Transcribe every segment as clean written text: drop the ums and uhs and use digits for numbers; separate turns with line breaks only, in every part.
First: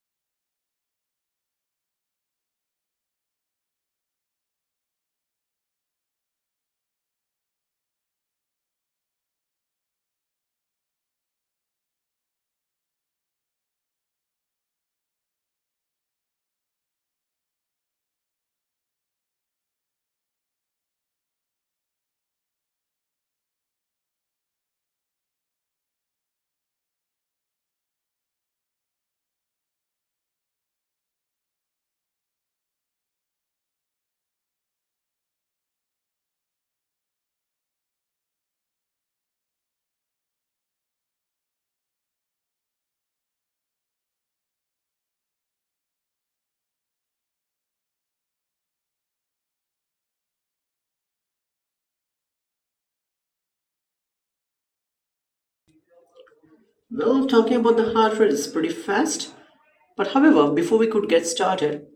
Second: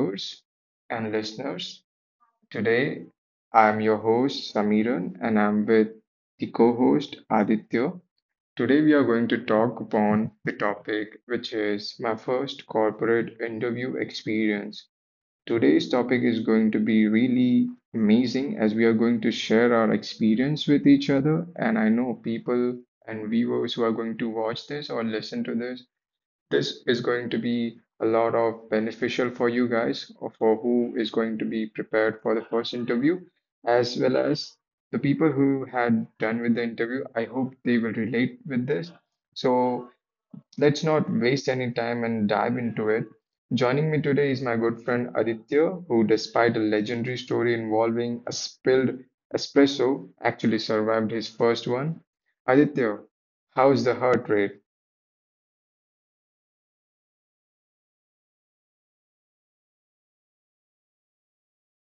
viewers and listeners. Today, I'm your host, Samiran, and I'm with the co host, Aditya. Today, we are going to talk upon the topic, which is my first corporate interview experience. Today's topic is going to be really amazing as we are going to share our experience with each other. And I know people and viewers who are going to watch this or listen to this is going to be a lot of beneficial for you guys or for who is going to be prepared for the first interview, as well as the people who had done with the interview. I hope they will relate with this. So let's not waste any time and dive into it. Joining me today is my good friend Aditya, who, despite a legendary story involving a spilled espresso, actually survived his first one. Aditya, how's the heart rate?
Well, talking about the hardware is pretty fast. But however, before we could get started,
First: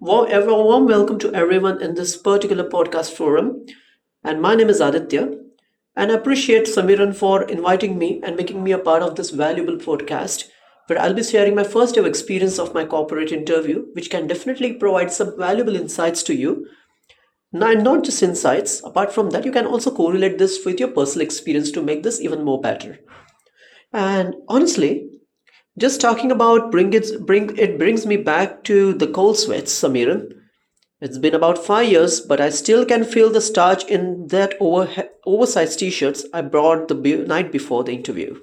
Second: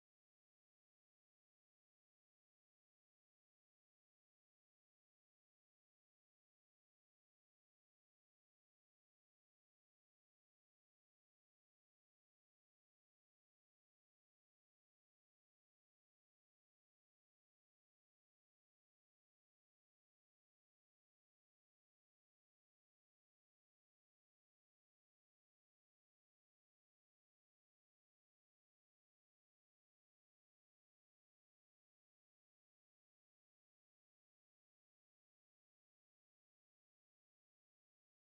a warm welcome to everyone in this particular podcast forum. And my name is Aditya. And I appreciate Samiran for inviting me and making me a part of this valuable podcast, where I'll be sharing my first ever experience of my corporate interview, which can definitely provide some valuable insights to you. Now, and not just insights, apart from that, you can also correlate this with your personal experience to make this even more better. And honestly, just talking about brings me back to the cold sweats, Samiran. It's been about 5 years, but I still can feel the starch in that oversized t-shirts I brought the night before the interview.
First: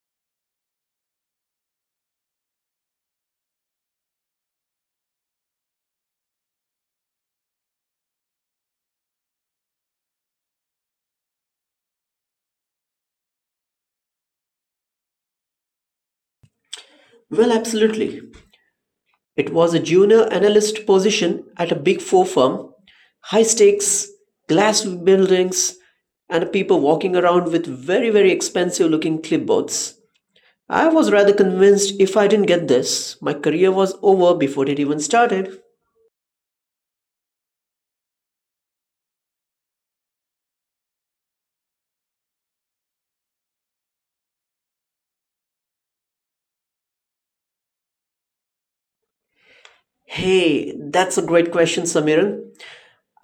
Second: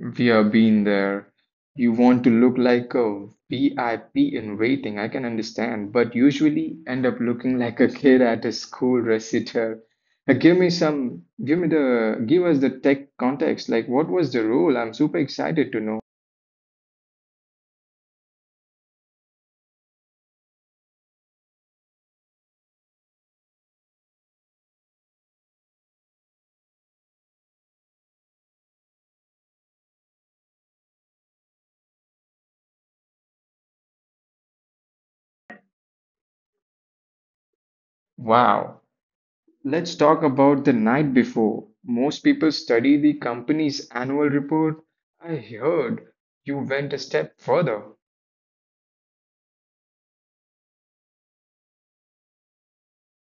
We have been there. You want to look like a VIP in waiting, I can understand, but usually end up looking like a kid at a school recital. Now, give me give us the tech context. Like, what was the role? I'm super excited to know.
Well, absolutely. It was a junior analyst position at a big four firm. High stakes, glass buildings, and people walking around with very, very expensive looking clipboards. I was rather convinced if I didn't get this, my career was over before it even started.
Wow. Let's talk about the night before. Most people study the company's annual report. I heard you went a step further.
Hey, that's a great question, Samiran.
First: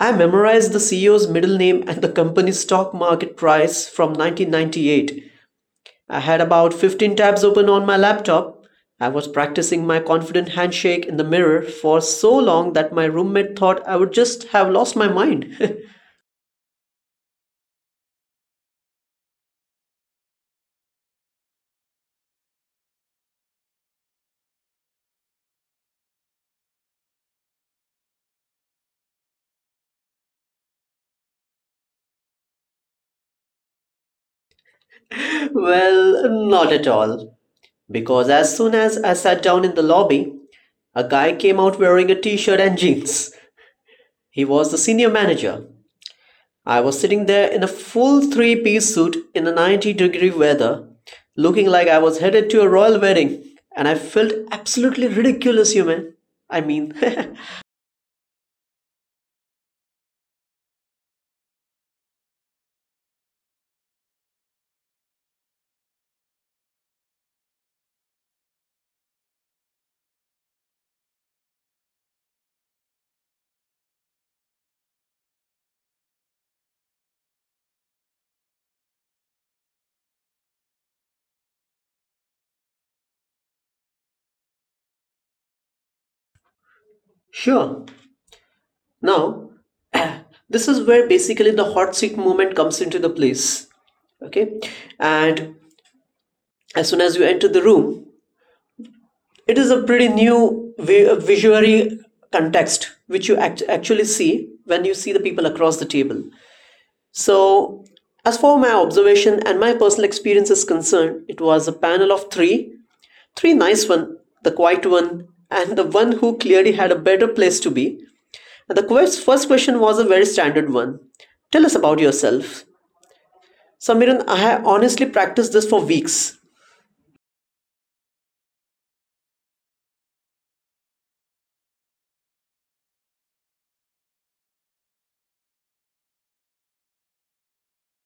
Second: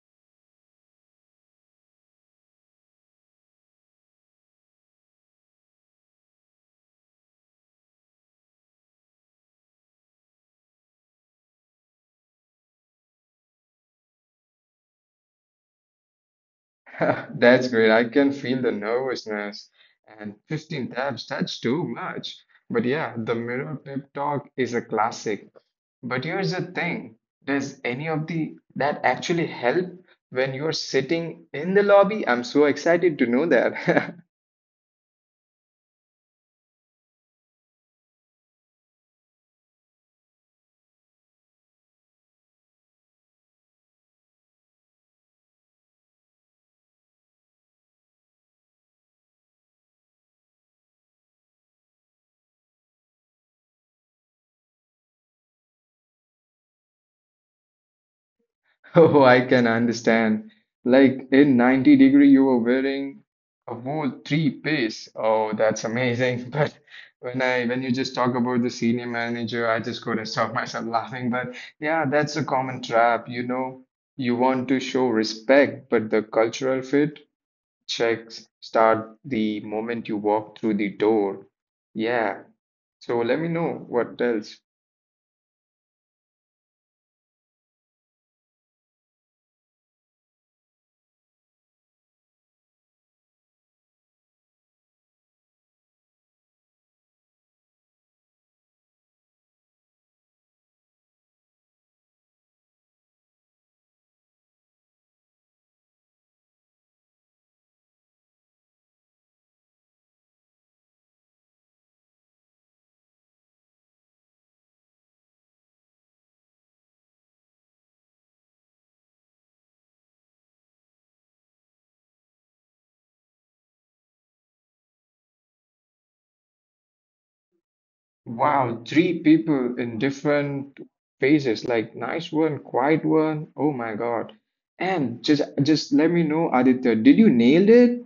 I memorized the CEO's middle name and the company's stock market price from 1998. I had about 15 tabs open on my laptop. I was practicing my confident handshake in the mirror for so long that my roommate thought I would just have lost my mind.
That's great. I can feel the nervousness and 15 tabs, that's too much. But yeah, the mirror pep talk is a classic. But here's the thing, does any of the that actually help when you're sitting in the lobby? I'm so excited to know that.
Well, not at all. Because as soon as I sat down in the lobby, a guy came out wearing a t shirt and jeans. He was the senior manager. I was sitting there in a full three-piece suit in the 90-degree weather, looking like I was headed to a royal wedding, and I felt absolutely ridiculous, you man. I mean,
Oh, I can understand. Like in 90 degree, you were wearing a whole three piece. Oh, that's amazing. But when you just talk about the senior manager, I just couldn't stop myself laughing. But yeah, that's a common trap. You know, you want to show respect, but the cultural fit checks start the moment you walk through the door. Yeah. So let me know what else.
sure. Now, this is where basically the hot seat movement comes into the place. Okay, and as soon as you enter the room, it is a pretty new visually context which you actually see when you see the people across the table. So, as for my observation and my personal experience is concerned, it was a panel of three, three nice one, the quiet one, and the one who clearly had a better place to be. And the first question was a very standard one. Tell us about yourself. Samiran, I have honestly practiced this for weeks.
Wow, three people in different phases, like nice one, quiet one. Oh my God. And just let me know, Aditya, did you nailed it?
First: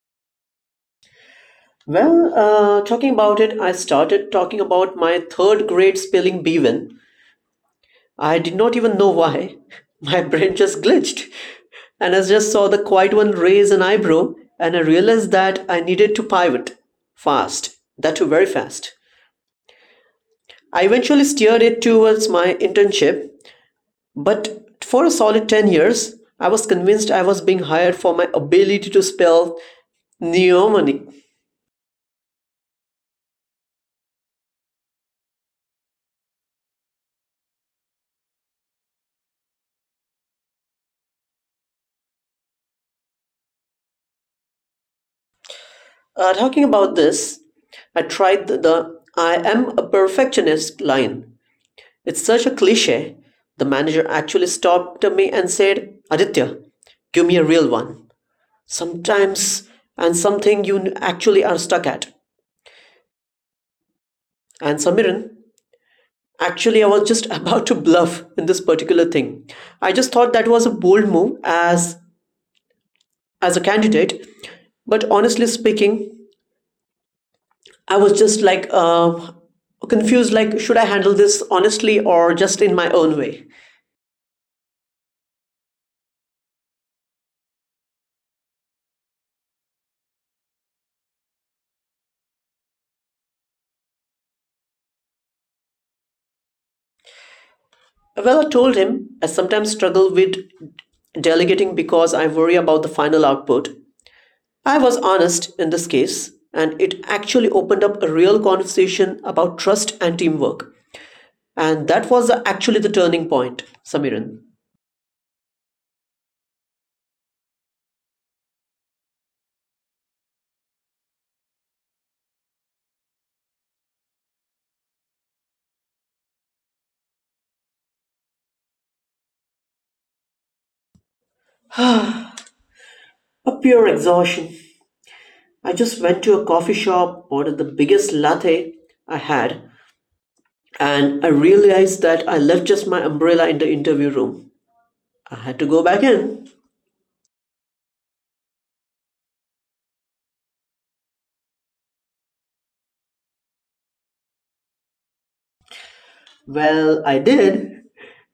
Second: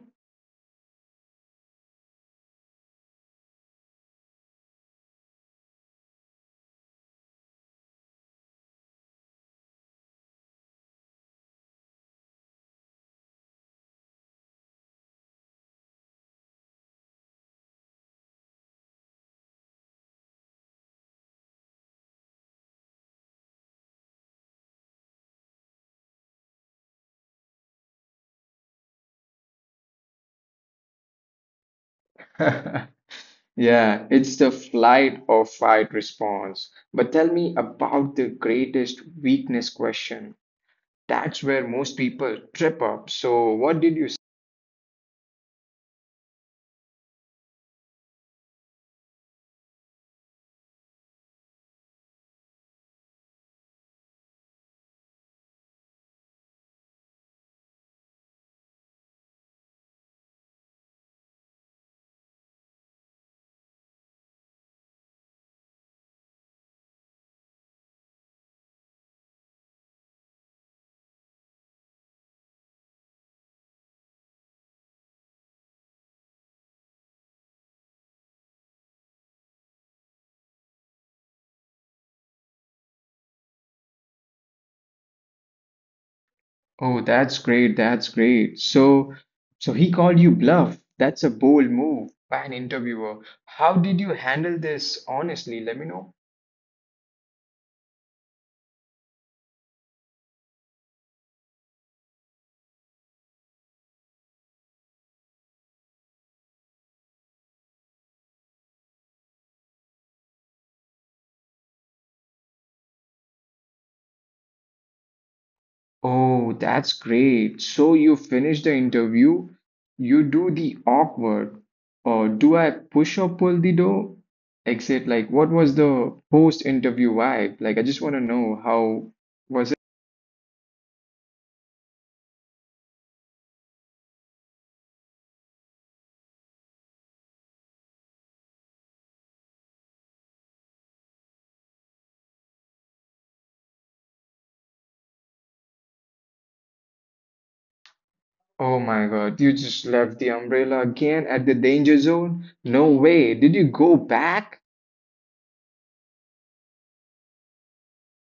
Well, talking about it, I started talking about my third grade spelling Bevan. I did not even know why. My brain just glitched. And I just saw the quiet one raise an eyebrow, and I realized that I needed to pivot fast, that too very fast. I eventually steered it towards my internship, but for a solid 10 years, I was convinced I was being hired for my ability to spell neomonic.
Yeah, it's the flight or fight response. But tell me about the greatest weakness question. That's where most people trip up. So what did you?
Talking about this, I tried the I am a perfectionist line. It's such a cliche. The manager actually stopped me and said, Aditya, give me a real one. Sometimes and something you actually are stuck at. And Samiran, actually, I was just about to bluff in this particular thing. I just thought that was a bold move as a candidate, but honestly speaking, I was just like confused. Like, should I handle this honestly or just in my own way?
Oh, that's great. That's great. So, so he called you bluff. That's a bold move by an interviewer. How did you handle this? Honestly, let me know.
Well, I told him I sometimes struggle with delegating because I worry about the final output. I was honest in this case, and it actually opened up a real conversation about trust and teamwork. And that was actually the turning point, Samiran.
Oh, that's great. So you finish the interview, you do the awkward, or do I push or pull the door? Exit. Like, what was the post-interview vibe? Like, I just want to know how was it?
A pure exhaustion. I just went to a coffee shop, ordered the biggest latte I had, and I realized that I left just my umbrella in the interview room. I had to go back in.
Oh my God, you just left the umbrella again at the danger zone? No way. Did you go back?
Well, I did,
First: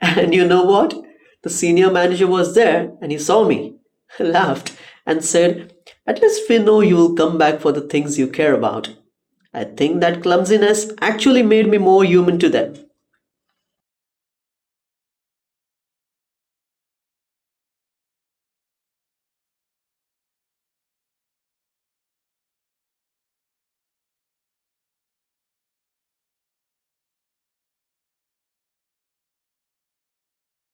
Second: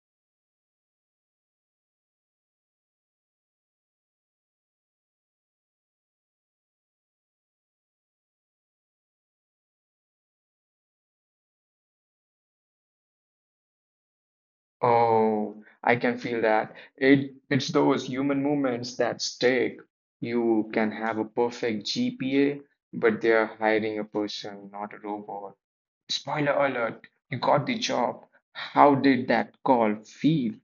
and you know what? The senior manager was there and he saw me, laughed, and said, at least we know you'll come back for the things you care about. I think that clumsiness actually made me more human to them.
Oh, I can feel that. It's those human moments that stick. You can have a perfect GPA, but they're hiring a person, not a robot. Spoiler alert, you got the job. How did that call feel?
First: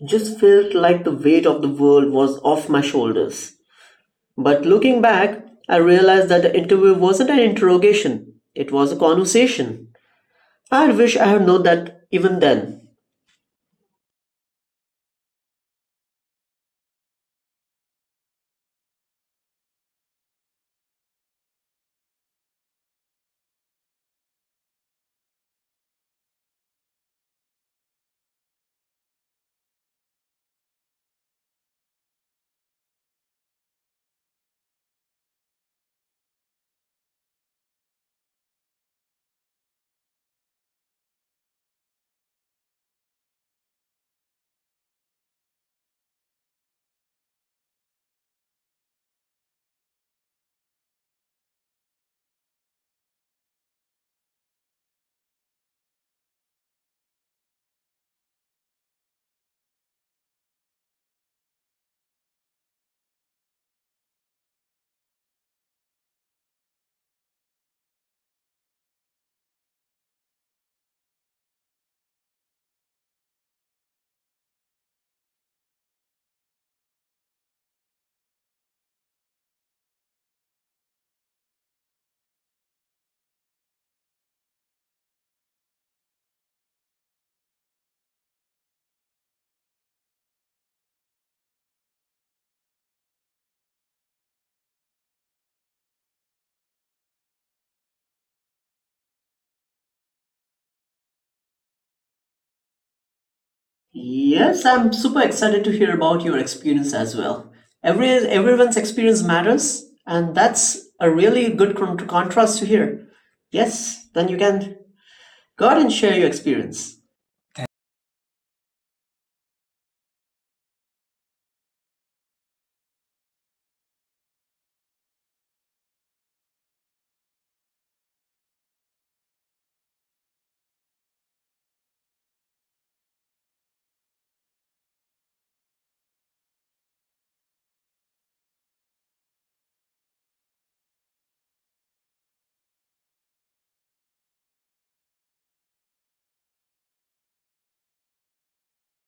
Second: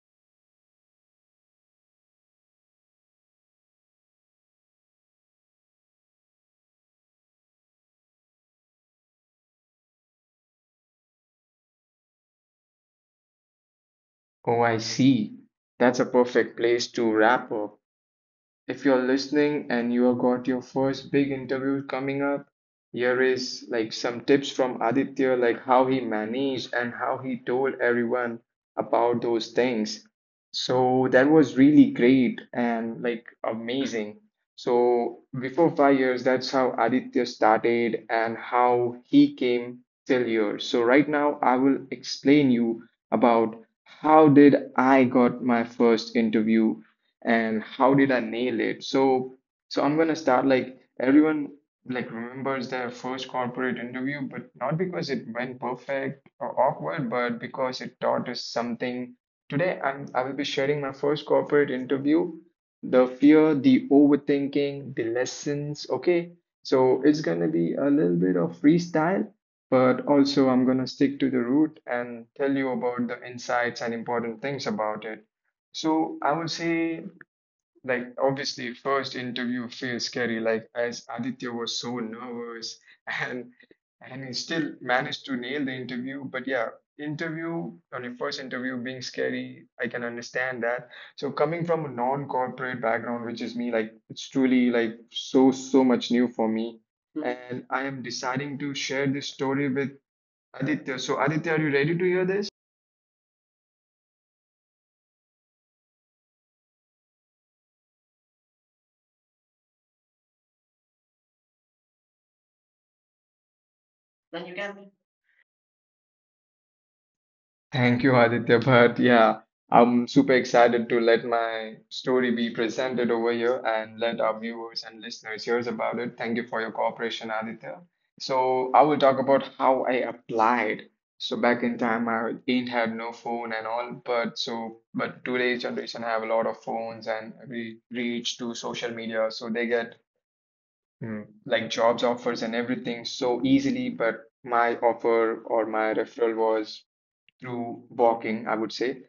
It just felt like the weight of the world was off my shoulders. But looking back, I realized that the interview wasn't an interrogation, it was a conversation. I wish I had known that even then.
Oh, I see. That's a perfect place to wrap up. If you're listening and you have got your first big interview coming up, here is like some tips from Aditya, like how he managed and how he told everyone about those things. So that was really great and like amazing. So before 5 years, that's how Aditya started and how he came till here. So right now, I will explain you about how did I got my first interview and how did I nail it? So, I'm gonna start like everyone like remembers their first corporate interview, but not because it went perfect or awkward, but because it taught us something. Today, I will be sharing my first corporate interview, the fear, the overthinking, the lessons. Okay, so it's gonna be a little bit of freestyle. But also, I'm going to stick to the root and tell you about the insights and important things about it. So I would say like, obviously, first interview feels scary, like, as Aditya was so nervous and and he still managed to nail the interview. But yeah, interview on your first interview being scary, I can understand that. So coming from a non-corporate background, which is me, like it's truly like so much new for me. And I am deciding to share this story with Aditya. So Aditya, are you ready to hear this?
Yes, I'm super excited to hear about your experience as well. Everyone's experience matters, and that's a really good contrast to hear. Yes, then you can go ahead and share your experience.
Thank you, Aditya. But yeah, I'm super excited to let my story be presented over here and let our viewers and listeners hear about it. Thank you for your cooperation, Aditya. So I will talk about how I applied. So back in time, I didn't have no phone and all, but so but today's generation have a lot of phones and we reach to social media, so they get hmm, like jobs offers and everything so easily. But my offer or my referral was through walking, I would say.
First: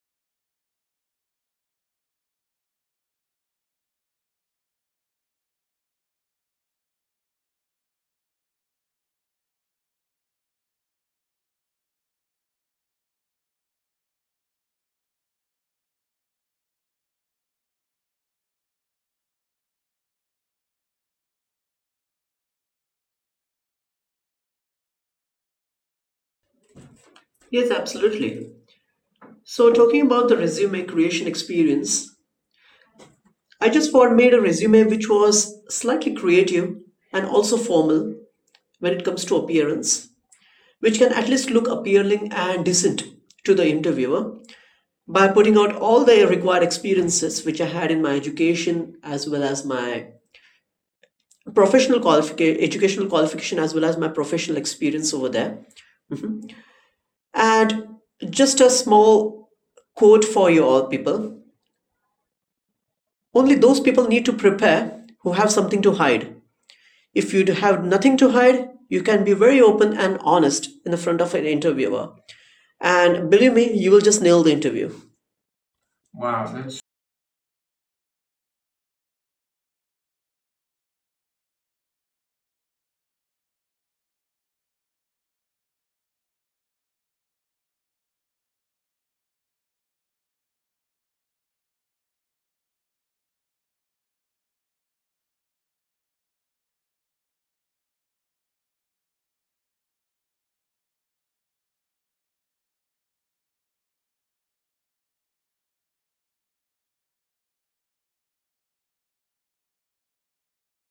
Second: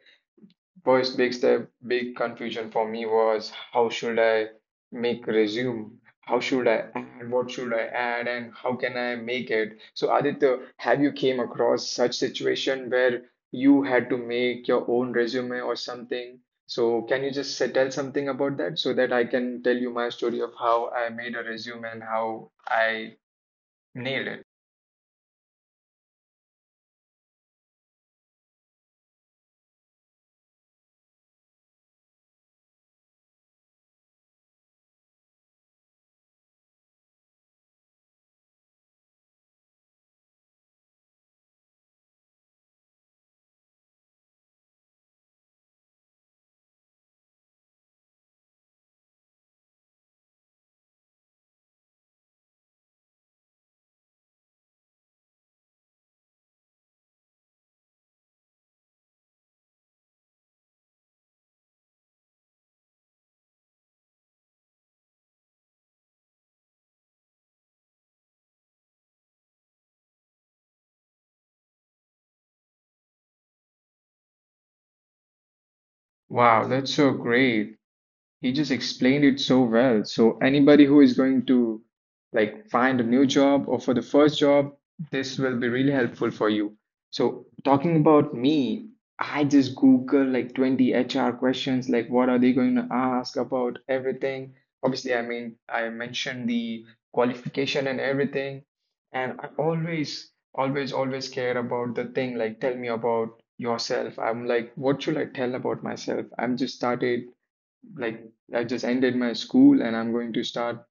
First big step, big confusion for me was how should I make resume? How should I add? What should I add? And how can I make it? So Aditya, have you came across such situation where you had to make your own resume or something? So can you just tell something about that so that I can tell you my story of how I made a resume and how I nailed it?
Yes, absolutely. So, talking about the resume creation experience, I just for made a resume which was slightly creative and also formal when it comes to appearance, which can at least look appealing and decent to the interviewer, by putting out all the required experiences which I had in my education as well as my educational qualification as well as my professional experience over there. And just a small quote for you all people. Only those people need to prepare who have something to hide. If you have nothing to hide, you can be very open and honest in the front of an interviewer. And believe me, you will just nail the interview.
Wow, that's so great. He just explained it so well. So anybody who is going to like find a new job or for the first job, this will be really helpful for you. So talking about me, I just Google like 20 HR questions, like what are they going to ask about everything. Obviously, I mean, I mentioned the qualification and everything. And I always, always, always care about the thing, like tell me about yourself. I'm like, what should I tell about myself? Like I just ended my school and I'm going to start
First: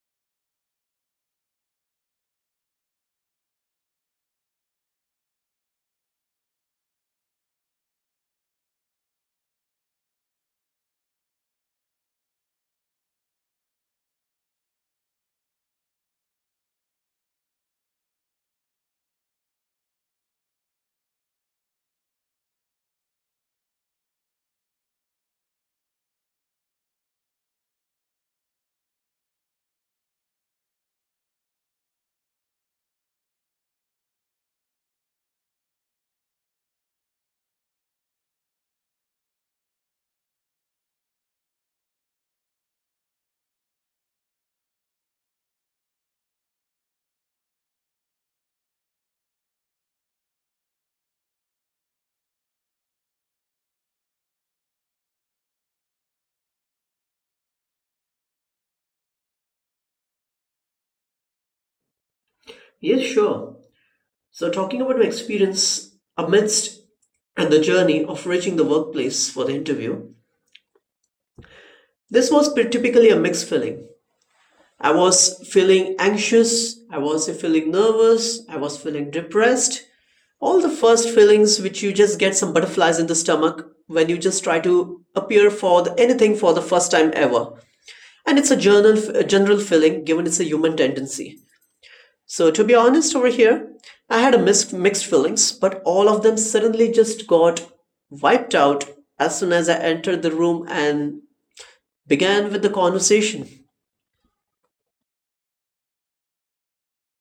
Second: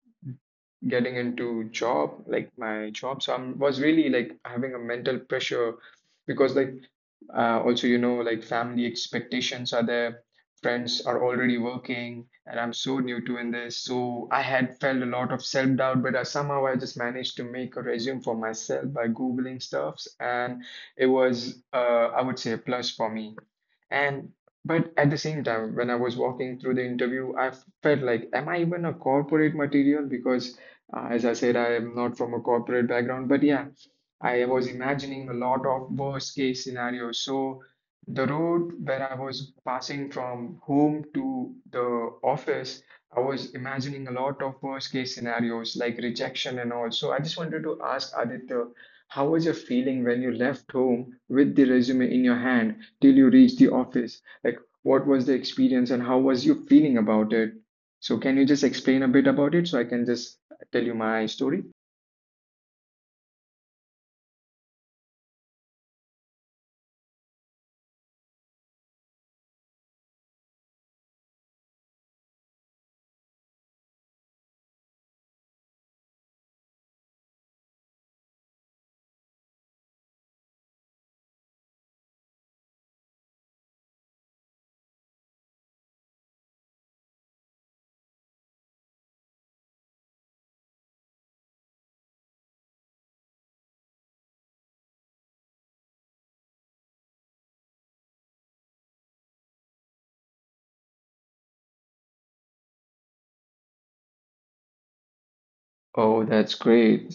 getting into job, like my job. So I was really like having a mental pressure because also you know like family expectations are there, friends are already working, and I'm so new to in this. So I had felt a lot of self-doubt, but somehow I just managed to make a resume for myself by Googling stuffs, and it was I would say a plus for me. And but at the same time, when I was walking through the interview, I felt like, am I even a corporate material? Because as I said, I am not from a corporate background. But yeah, I was imagining a lot of worst case scenarios. So the road where I was passing from home to the office, I was imagining a lot of worst case scenarios like rejection and all. So I just wanted to ask Aditya, how was your feeling when you left home with the resume in your hand till you reach the office? Like, what was the experience and how was you feeling about it? So, can you just explain a bit about it so I can just tell you my story?
Yes, sure. So, talking about my experience amidst and the journey of reaching the workplace for the interview. This was typically a mixed feeling. I was feeling anxious, I was feeling nervous, I was feeling depressed. All the first feelings which you just get some butterflies in the stomach when you just try to appear for the, anything for the first time ever. And it's a general feeling given it's a human tendency. So to be honest over here, I had a mixed feelings, but all of them suddenly just got wiped out as soon as I entered the room and began with the conversation.
Oh, that's great.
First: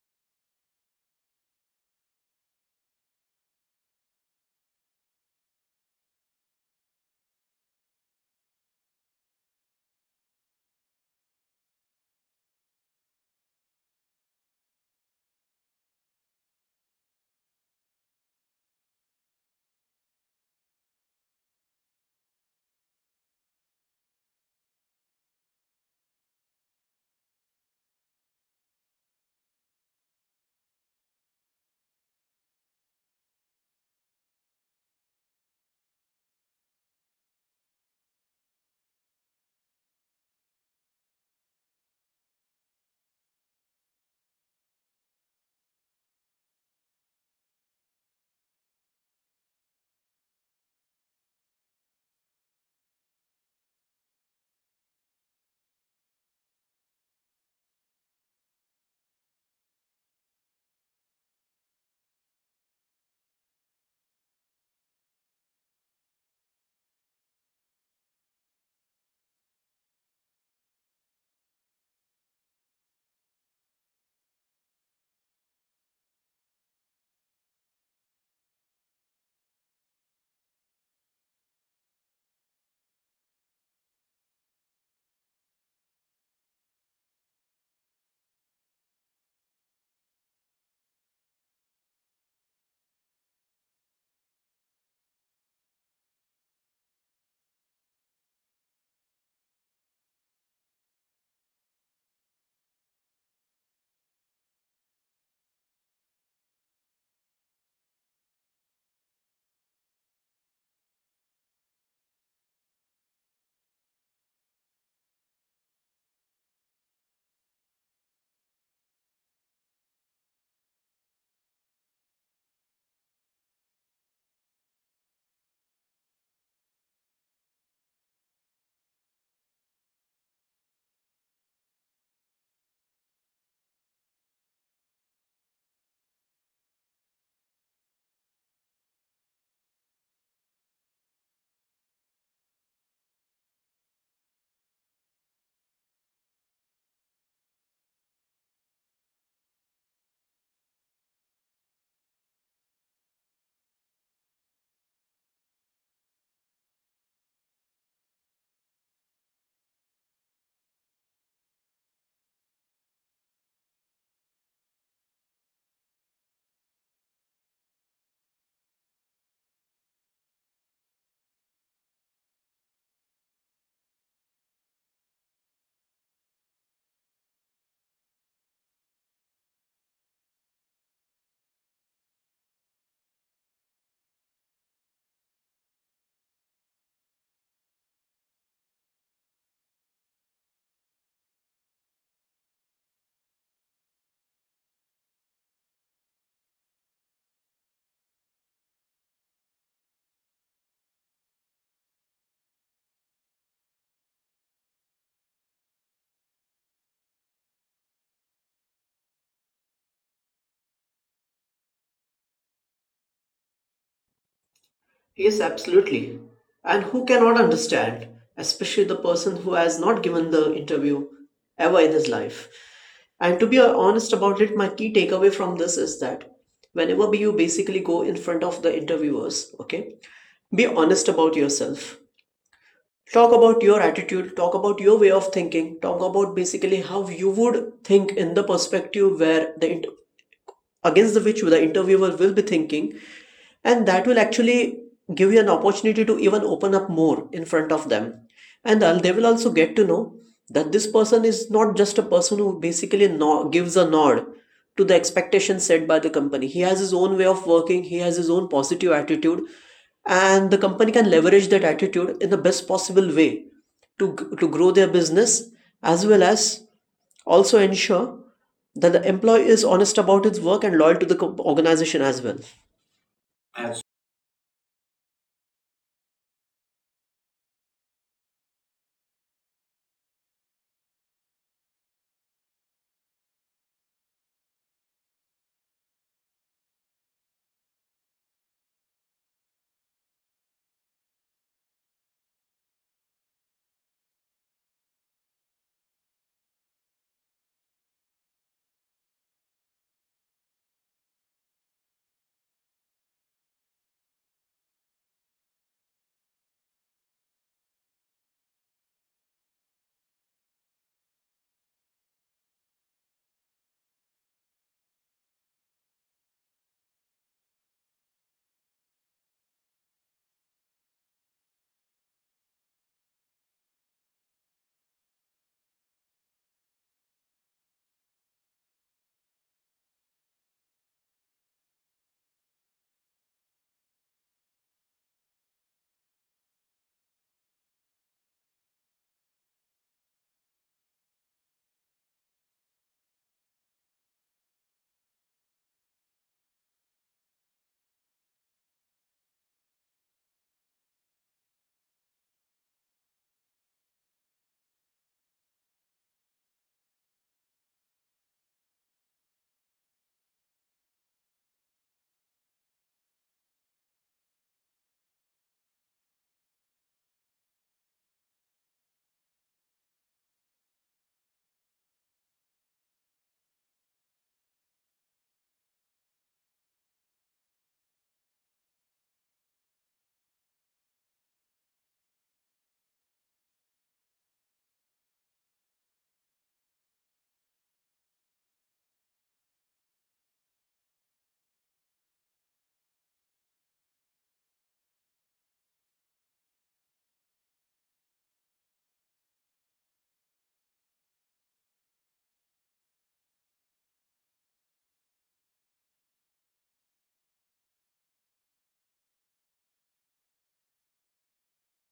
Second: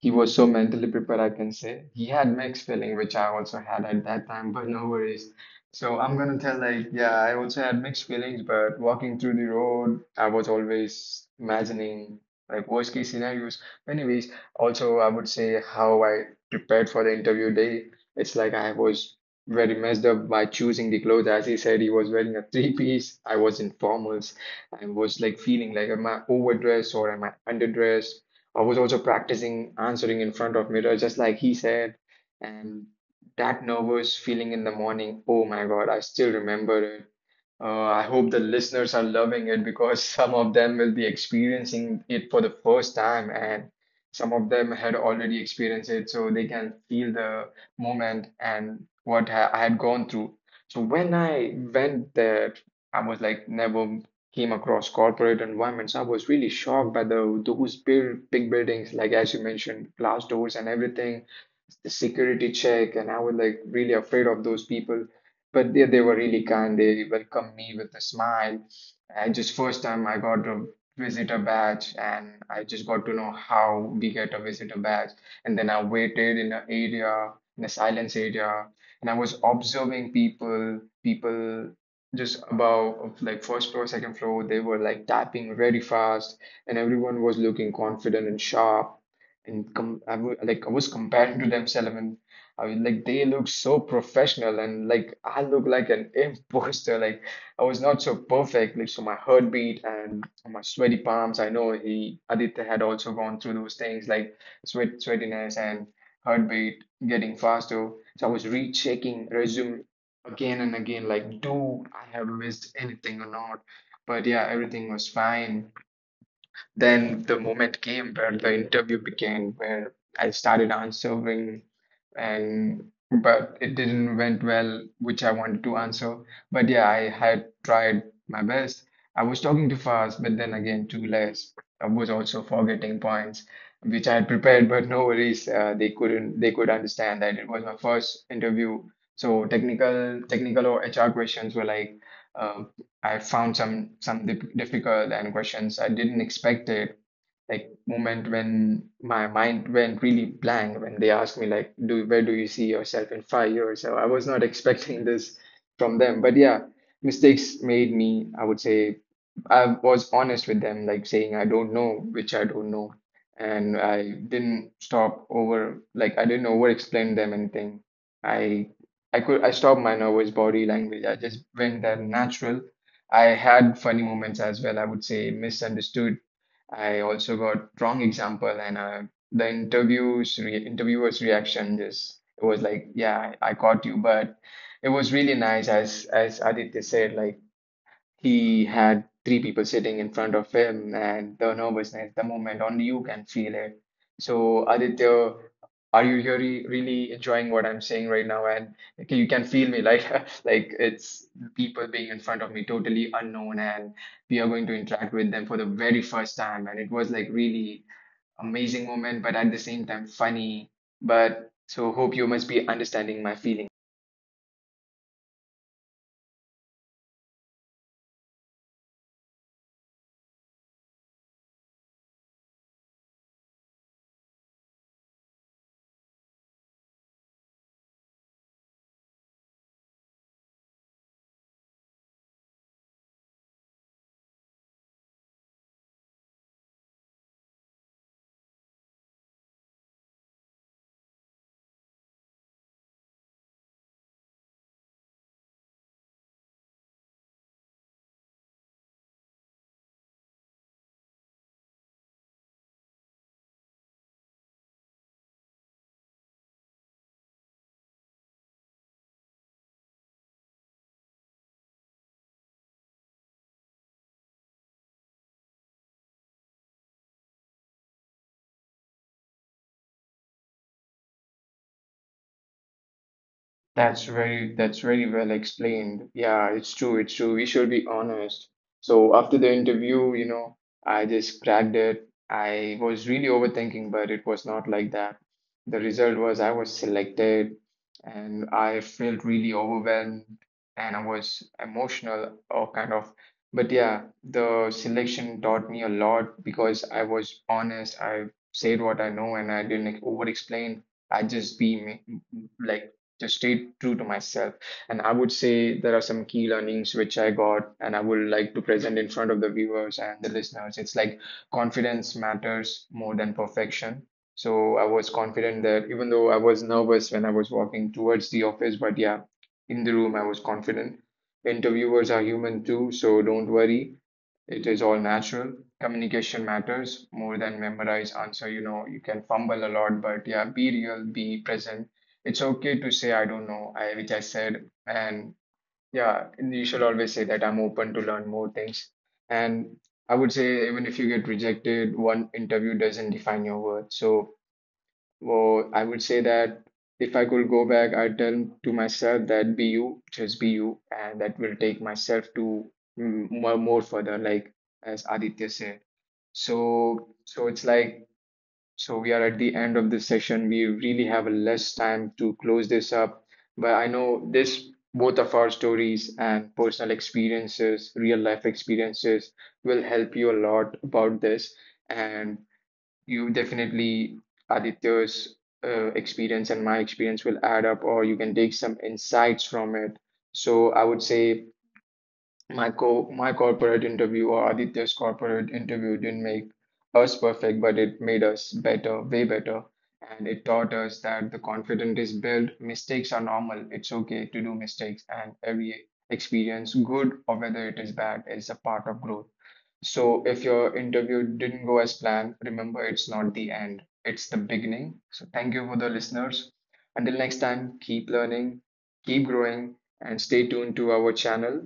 He was so mentally prepared, I can say. He had mixed feeling, which I also had at that time, but no worries. So I'm gonna tell like, yeah, I also had mixed feelings, but walking through the road, I was always imagining like worst case scenarios. Anyways, also I would say how I prepared for the interview day. It's like I was very messed up by choosing the clothes. As he said, he was wearing a three piece. I was in formals. I was like feeling like, am I overdressed or am I underdressed? I was also practicing answering in front of mirror, just like he said. And that nervous feeling in the morning, oh my God, I still remember it. I hope the listeners are loving it because some of them will be experiencing it for the first time, and some of them had already experienced it, so they can feel the moment and I had gone through. So when I went there, I was like never came across corporate environments. I was really shocked by the those big, big buildings, like as you mentioned, glass doors and everything, the security check, and I was like really afraid of those people. But they were really kind. They welcomed me with a smile. I just first time I got a visitor badge, and I just got to know how we get a visitor badge. And then I waited in an area, in a silence area, and I was observing people just above like first floor, second floor. They were like typing very fast, and everyone was looking confident and sharp. And com I w like I was comparing to themselves, and I was like, they look so professional, and like I look like an imposter, like I was not so perfect. Like, so my heartbeat and my sweaty palms, I know he Aditya had also gone through those things, like sweatiness and heartbeat getting faster. So I was rechecking resume again and again, like, do I have missed anything or not? But yeah, everything was fine. Then the moment came where the interview began, where I started answering and but it didn't went well, which I wanted to answer. But yeah, I had tried my best. I was talking too fast, but then again too less. I was also forgetting points which I had prepared, but no worries. They couldn't they could understand that it was my first interview. So technical or HR questions were like uh, I found some difficult and questions I didn't expect it, like moment when my mind went really blank when they asked me like, do where do you see yourself in 5 years? So I was not expecting this from them. But yeah, mistakes made me, I would say, I was honest with them, like saying I don't know which I don't know. And I didn't stop over like I didn't over explain them anything. I I stopped my nervous body language. I just went there natural. I had funny moments as well, I would say. Misunderstood, I also got wrong example. And the interviews re interviewer's reaction just, it was like, yeah, I, caught you. But it was really nice, as Aditya said, like he had three people sitting in front of him, and the nervousness, the moment, only you can feel it. So Aditya, are you really enjoying what I'm saying right now? And you can feel me, like like it's people being in front of me, totally unknown, and we are going to interact with them for the very first time. And it was like really amazing moment, but at the same time funny. But so hope you must be understanding my feeling.
Yes, absolutely. And who cannot understand, especially the person who has not given the interview ever in his life. And to be honest about it, my key takeaway from this is that whenever you basically go in front of the interviewers, okay, be honest about yourself. Talk about your attitude, talk about your way of thinking, talk about basically how you would think in the perspective where against the which the interviewer will be thinking, and that will actually give you an opportunity to even open up more in front of them, and they will also get to know that this person is not just a person who basically gives a nod to the expectations set by the company. He has his own way of working, he has his own positive attitude, and the company can leverage that attitude in the best possible way to, to grow their business as well as also ensure that the employee is honest about his work and loyal to the organization as well.
That's very well explained. Yeah, it's true, it's true. We should be honest. So after the interview, you know, I just cracked it. I was really overthinking, but it was not like that. The result was I was selected, and I felt really overwhelmed, and I was emotional or kind of. But yeah, the selection taught me a lot because I was honest. I said what I know and I didn't over explain. I just be me, like, just stay true to myself. And I would say there are some key learnings which I got, and I would like to present in front of the viewers and the listeners. It's like confidence matters more than perfection. So I was confident that even though I was nervous when I was walking towards the office, but yeah, in the room I was confident. Interviewers are human too, so don't worry. It is all natural. Communication matters more than memorize answer. You know, you can fumble a lot, but yeah, be real, be present. It's okay to say I don't know, I which I said. And yeah, you should always say that I'm open to learn more things. And I would say, even if you get rejected, one interview doesn't define your worth. So, well, I would say that if I could go back, I'd tell to myself that be you, just be you, and that will take myself to more further, like as Aditya said. So, so it's like, so we are at the end of this session. We really have less time to close this up, but I know this, both of our stories and personal experiences, real life experiences will help you a lot about this. And you definitely, Aditya's experience and my experience will add up, or you can take some insights from it. So I would say my corporate interview or Aditya's corporate interview didn't make us perfect, but it made us better, way better. And it taught us that the confidence is built, mistakes are normal, it's okay to do mistakes, and every experience, good or whether it is bad, is a part of growth. So if your interview didn't go as planned, remember it's not the end, it's the beginning. So thank you for the listeners. Until next time, keep learning, keep growing, and stay tuned to our channel.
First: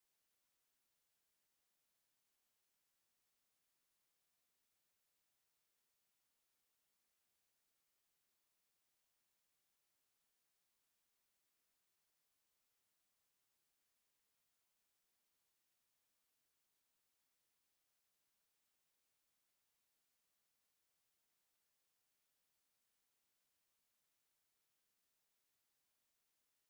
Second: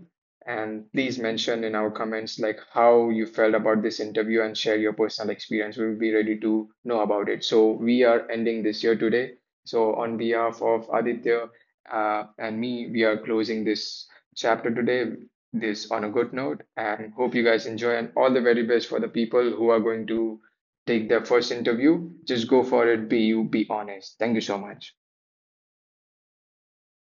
And please mention in our comments like how you felt about this interview and share your personal experience. We'll be ready to know about it. So we are ending this year today. So on behalf of Aditya and me, we are closing this chapter today, this on a good note, and hope you guys enjoy and all the very best for the people who are going to take their first interview. Just go for it, be you, be honest. Thank you so much.